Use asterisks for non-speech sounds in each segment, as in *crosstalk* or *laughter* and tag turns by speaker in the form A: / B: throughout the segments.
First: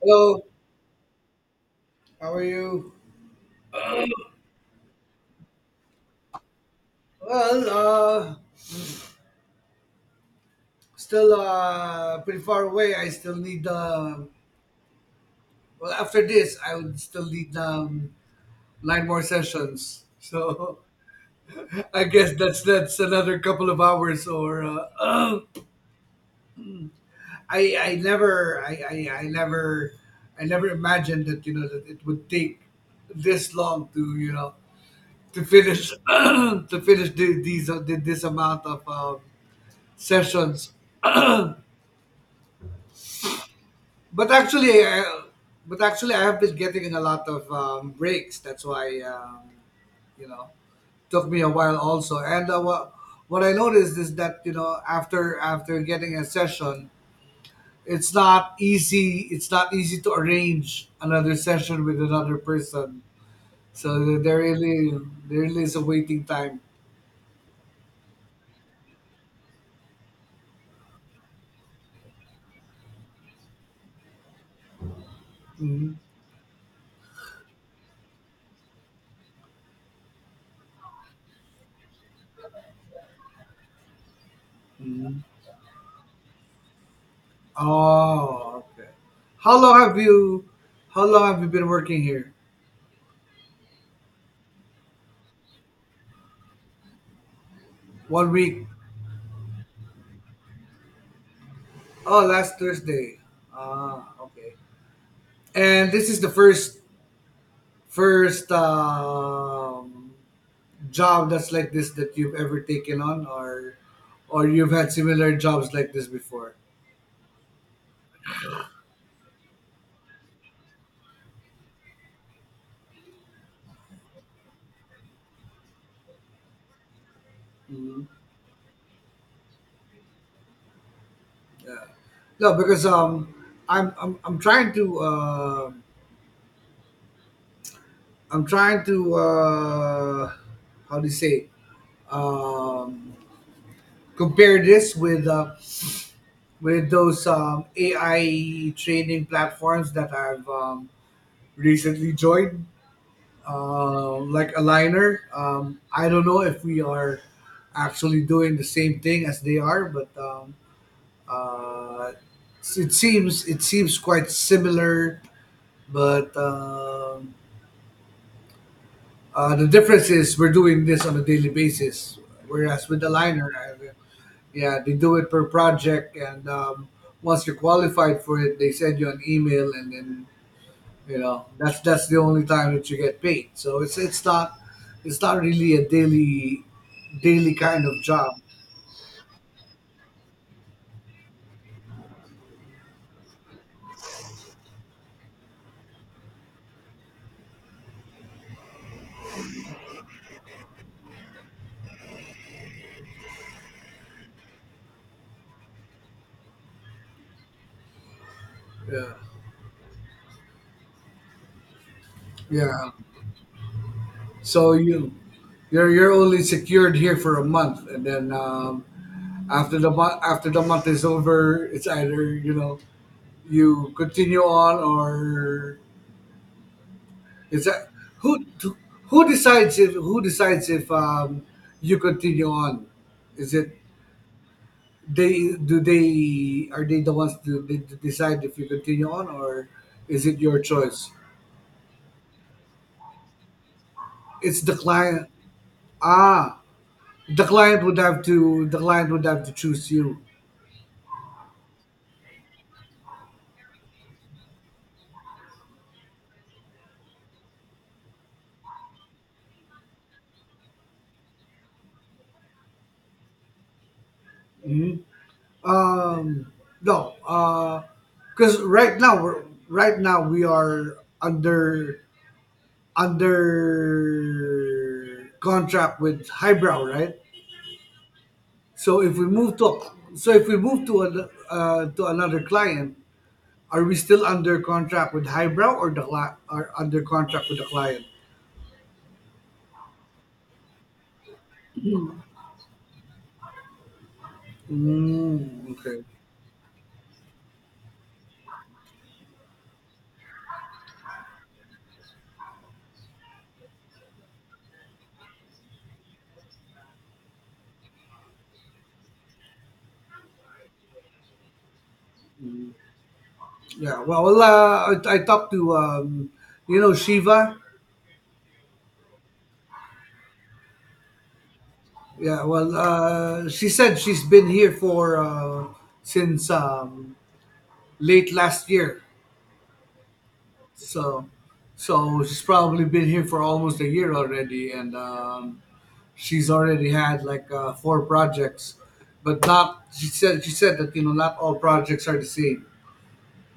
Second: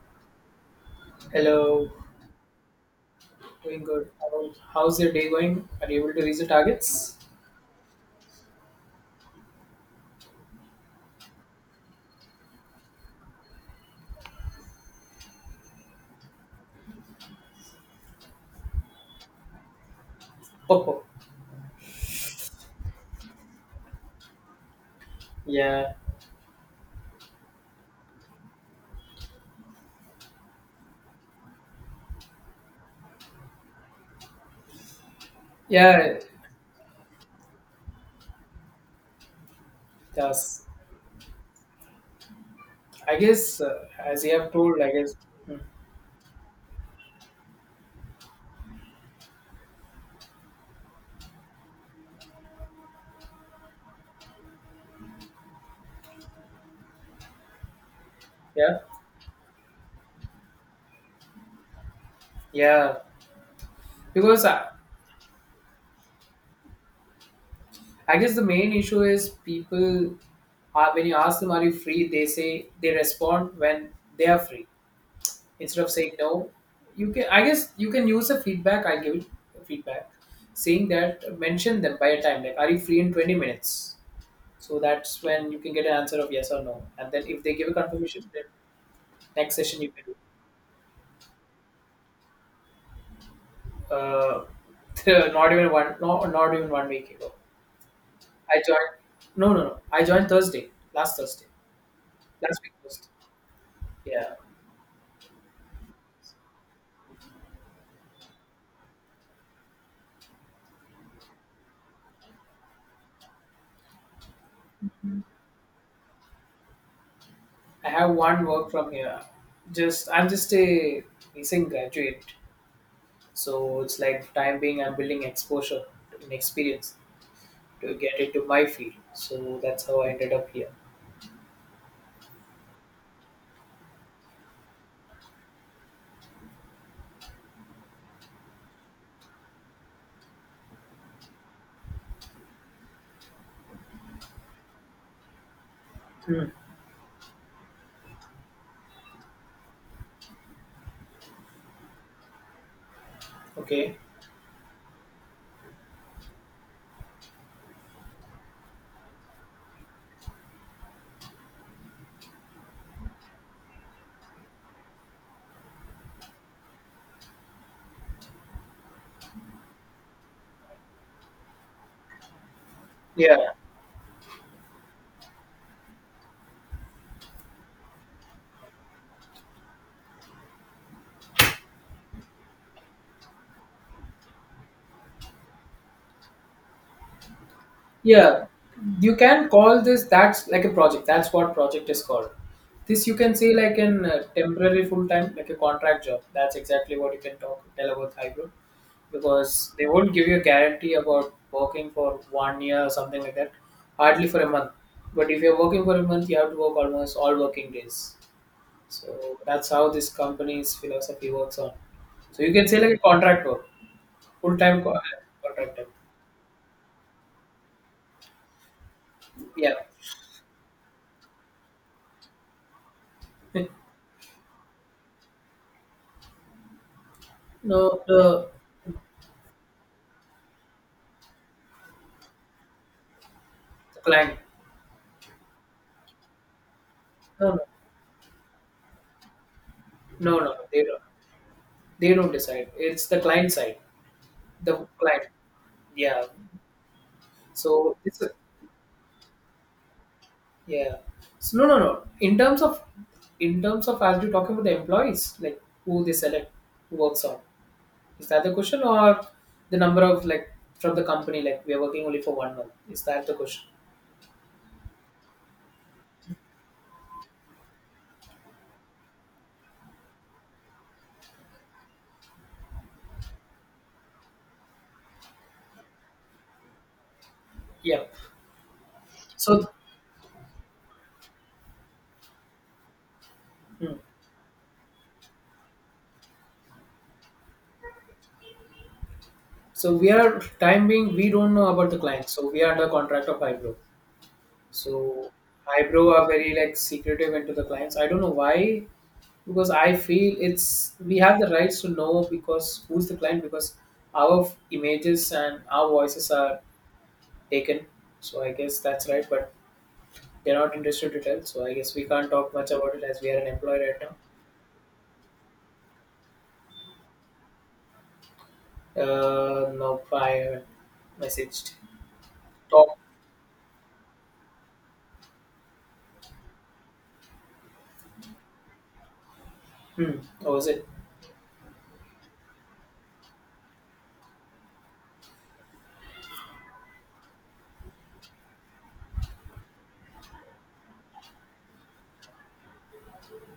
A: Hello,
B: Hello,
A: how are you?
B: doing good. How's your day going? Are you able to reach the targets?
A: Well, uh, still pretty far away. I still need the. Well, after this, I would still need nine more sessions. So
B: Oh,
A: *laughs* I guess that's another couple of hours. Or
B: yeah,
A: I never I, I I never I never imagined that you know that it would take this long to to finish
B: yeah,
A: *coughs* *clears throat*
B: it
A: to finish this amount of sessions.
B: I guess, as
A: But
B: you have told,
A: actually,
B: I guess,
A: I,
B: mm,
A: but actually, I have been getting in a lot of breaks. That's why you know took me a while also. And what I noticed is that after getting a session, it's not
B: yeah,
A: easy. It's not easy to arrange another session with another
B: yeah,
A: person. So
B: because I,
A: there really is a waiting time.
B: I guess the main issue is people are when you ask them, are you free? They say they respond when they are free instead
A: hmm
B: of saying no. You can, I guess, you can use the feedback. I give it feedback saying that mention them by a time like, are you free in 20 minutes? So that's
A: hmm
B: when you can get an answer of yes or no. And then if they give a confirmation, then
A: Oh, okay.
B: next
A: How long
B: session you
A: have
B: can do.
A: you? How long have you been working here?
B: Uh, *laughs* not even one, no, not even 1 week ago.
A: One
B: I
A: week.
B: joined. No, no, no. I joined Thursday,
A: Oh, last
B: last week Thursday.
A: Thursday. Ah,
B: Yeah,
A: okay. And this is the first job that's like this that you've ever taken on, or you've had similar jobs like this before.
B: I have one work from here. Just I'm just a recent graduate, so it's like time being I'm building exposure and experience to
A: Mhm.
B: get into my field. So that's how I ended up here.
A: Yeah. No, because I'm trying to I'm trying to uh, how do you say um, compare this
B: Hmm.
A: with those AI training platforms that I've recently joined,
B: Okay.
A: like Aligner. I don't know if we are actually doing the same thing as they are, but uh, it seems quite similar. But The difference is we're doing this on a daily basis, whereas with Aligner,
B: Yeah.
A: yeah, they do it per project, and once you're qualified for it, they send you an email, and then you know, that's the only time that you get paid. So it's not really a daily kind of job.
B: Yeah, you can call this that's like a project. That's what project is called. This you can say like an temporary full time, like a contract job. That's exactly what you can talk tell about hybrid because they won't give you a guarantee about working for 1 year or something like that. Hardly for a month. But if you're working for a month, you have to work almost all working days.
A: Yeah,
B: So that's how this company's philosophy works on. So you can say
A: yeah.
B: like a contract work, full
A: So
B: time contract.
A: you're
B: Type.
A: you're only secured here for a month, and then
B: Yeah.
A: after the month is over, it's either
B: *laughs*
A: you continue on or is that
B: No,
A: who
B: the
A: who decides if you continue on? Is it
B: The client.
A: they do they are they the ones
B: No, no.
A: to, they decide if you continue on or is
B: No,
A: it
B: no.
A: your
B: They don't.
A: choice?
B: They don't decide. It's the client side.
A: It's the
B: The client.
A: client.
B: Yeah.
A: Ah, the client
B: So
A: would
B: it's
A: have
B: a,
A: to choose you.
B: yeah. So, no, no, no. In terms of as you're talking about the employees, like who they select who works on. Is that the question or the number of like from the company, like we are working only for 1 month? Is that the question?
A: Mhm. Um, no, because right now we are under contract with Highbrow, right?
B: Yeah.
A: So if we move
B: So
A: to so if we move to an, to another client, are
B: hmm,
A: we still under contract with Highbrow or the cli- are under contract with the client?
B: so we are time being we don't know about the client. So we are under contract of Ibro. So
A: Mm, okay.
B: Hybro are very like secretive into the clients. I don't know why, because I feel it's we have the rights to know because who's the client because our images and our voices are taken. So I guess that's right, but they're not interested to tell. So I guess we can't talk much about it as we are an employee right
A: Yeah.
B: now.
A: Well, I talked to you know Shiva.
B: No, I haven't messaged.
A: Yeah. Well,
B: Talk.
A: she said she's been here for since late last year.
B: Hmm. Oh, is it?
A: So, so she's probably been here for almost a year already, and she's already had like four projects, but not. She said that you know not all projects are the same.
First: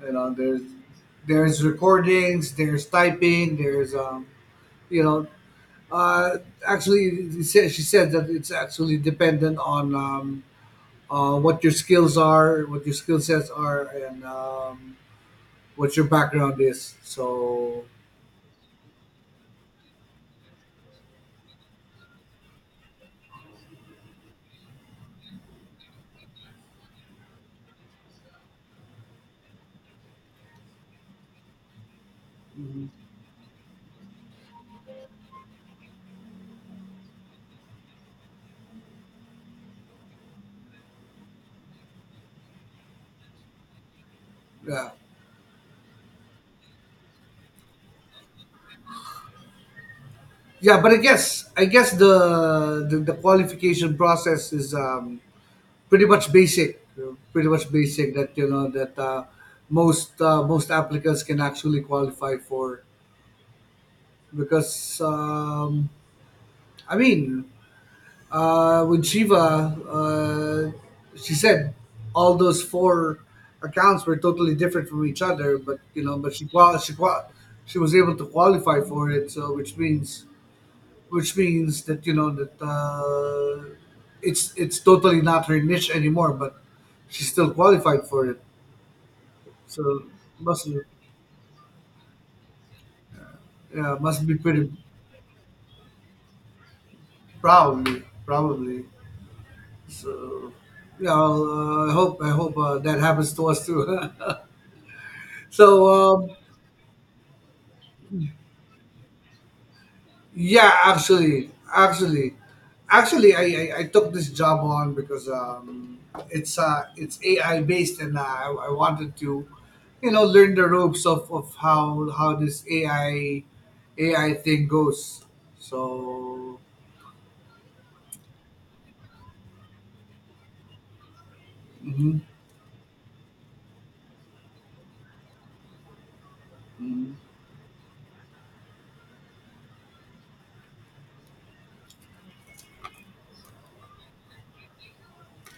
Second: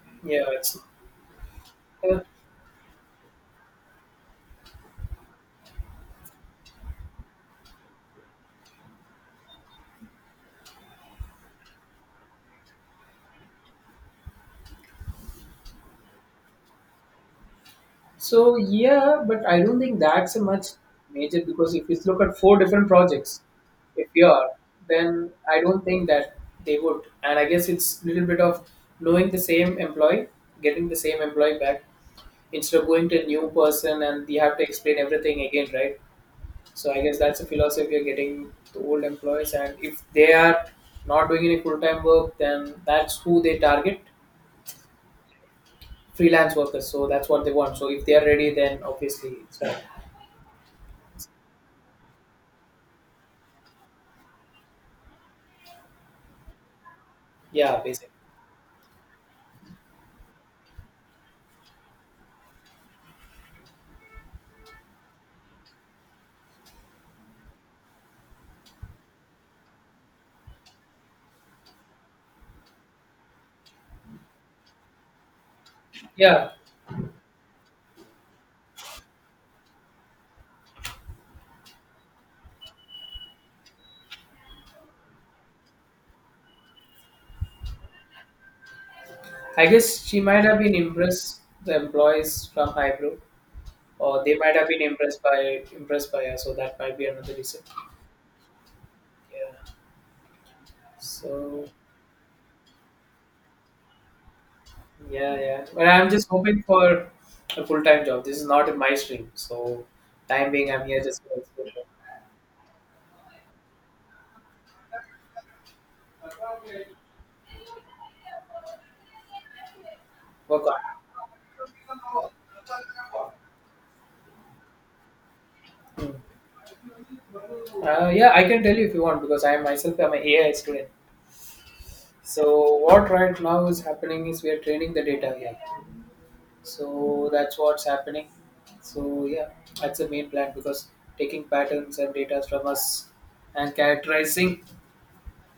A: You know,
B: Yeah, it's.
A: there's recordings, there's typing, you know, uh, actually, she said that it's actually dependent on what your skills are, what your skill sets are, and what your background is. So
B: So yeah, but I don't think that's a much major because if you look at four different projects, if you are, then I don't think that they would. And I guess it's a little bit of knowing the same employee, getting the same employee back instead of going to a new person and you have to explain everything again, right? So I guess that's a philosophy of getting the old employees. And if they are not doing any full time work, then that's who they target
A: yeah,
B: freelance workers. So that's what they want. So if they are ready, then obviously it's fine.
A: yeah. But I guess the qualification process is pretty much basic, pretty much
B: Yeah, basically.
A: basic. That you know that most applicants can actually qualify for because I mean, with Shiva, she said all those four accounts were totally different from each other, but you know, but
B: Yeah,
A: she was able to qualify for it, so which means that you know that it's totally not her niche anymore, but she still qualified for it,
B: I
A: so
B: guess she might have
A: must
B: been
A: be-
B: impressed the employees from Hybrid,
A: yeah
B: or
A: must be
B: they might have
A: pretty
B: been impressed by her. So that might be another reason.
A: proud probably.
B: Yeah.
A: So yeah,
B: So
A: I hope that happens to us too.
B: yeah,
A: *laughs*
B: yeah. But
A: so
B: I'm just
A: um,
B: hoping for a full time job. This is not my stream. So time being,
A: yeah,
B: I'm here just for
A: actually,
B: exposure.
A: actually, actually, I took this job on because it's AI based, and I wanted to, you know, learn
B: Work
A: the
B: on.
A: ropes of how this AI thing goes.
B: Mm.
A: So.
B: Yeah, I can tell you if you want because I myself am an AI student.
A: Mhm,
B: So what right now is happening is we are training the data here.
A: mhm,
B: So that's what's happening. So yeah, that's the main plan because taking patterns and data from us and characterizing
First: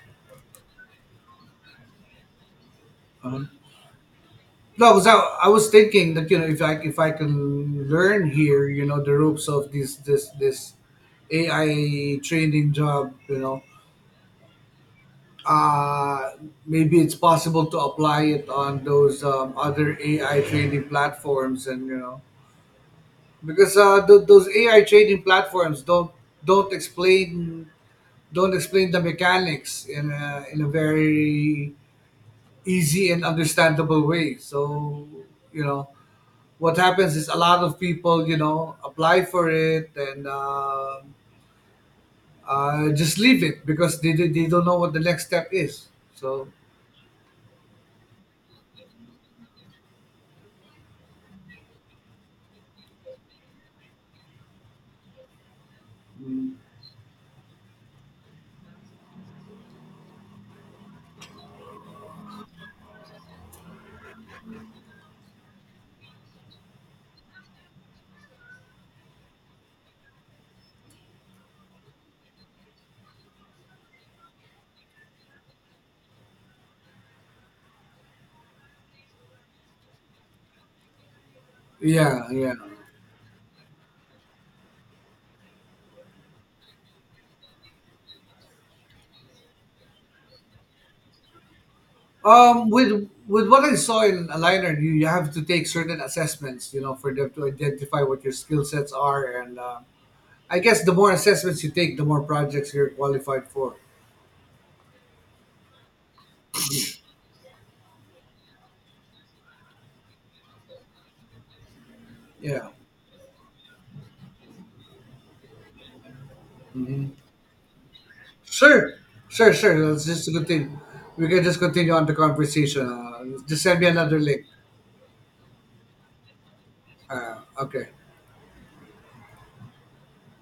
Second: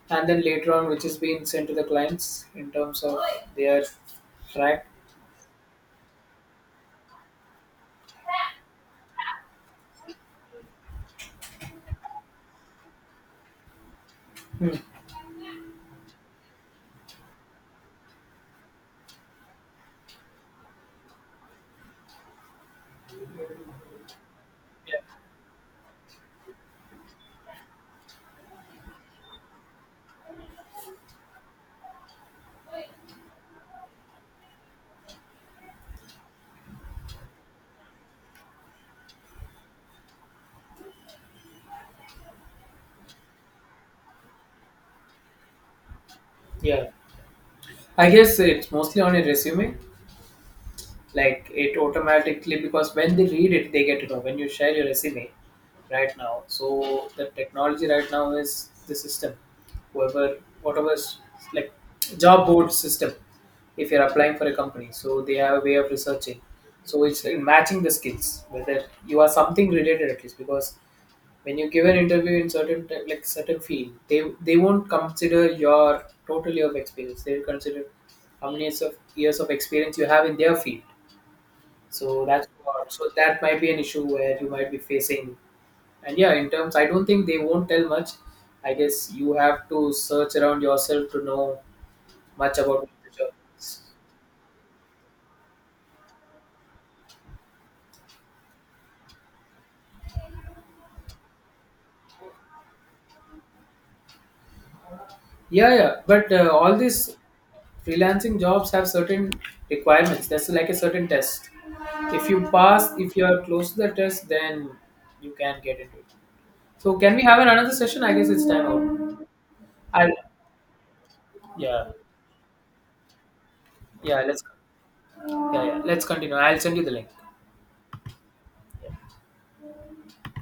B: and then later on which is being sent to the clients in terms of
A: uh-huh.
B: their track.
A: No, because I was thinking that you know if I can learn here, you know, the ropes of this AI training job, you know,
B: Hmm.
A: uh, maybe it's possible to apply it on those other AI training platforms, and you know, because those AI
B: Yeah.
A: training platforms don't explain don't explain the mechanics in in a very easy and understandable way. So you know what happens is a lot of people, you know, apply for it and just leave it because they don't know what the next step is. So
B: Yeah. I guess it's mostly on a resume. Like it automatically because when they read it they get to know. When you share your resume right now. So the technology right now is the system. Whoever whatever like job board system if you're applying for a company so they have a way of researching so it's matching the skills whether you are something related at least because when you give an interview in certain like certain field they won't consider your total year of experience they will consider how many years of experience you have in their field so
A: yeah,
B: that's
A: yeah.
B: what, so that might be an issue where you might be facing and yeah in terms I don't think they won't tell much I guess you have to search around yourself to know much about
A: With
B: the job.
A: what I saw in Aligner, you have to take certain assessments, you know, for them to identify what your skill sets are, and I guess the more assessments you take, the more projects you're qualified for.
B: Yeah, yeah. But all these freelancing jobs have certain requirements. That's like a certain test. If you
A: Yeah.
B: pass, if you are close to the test, then you can get into it. So can
A: Hmm.
B: we have another session? I guess it's time
A: Sure,
B: out.
A: sure. Let's
B: I'll,
A: just continue. We can just
B: yeah,
A: continue on the conversation. Just send me another
B: yeah.
A: link.
B: Yeah, yeah. Let's continue. I'll send you the link.
A: Okay.
B: Yeah.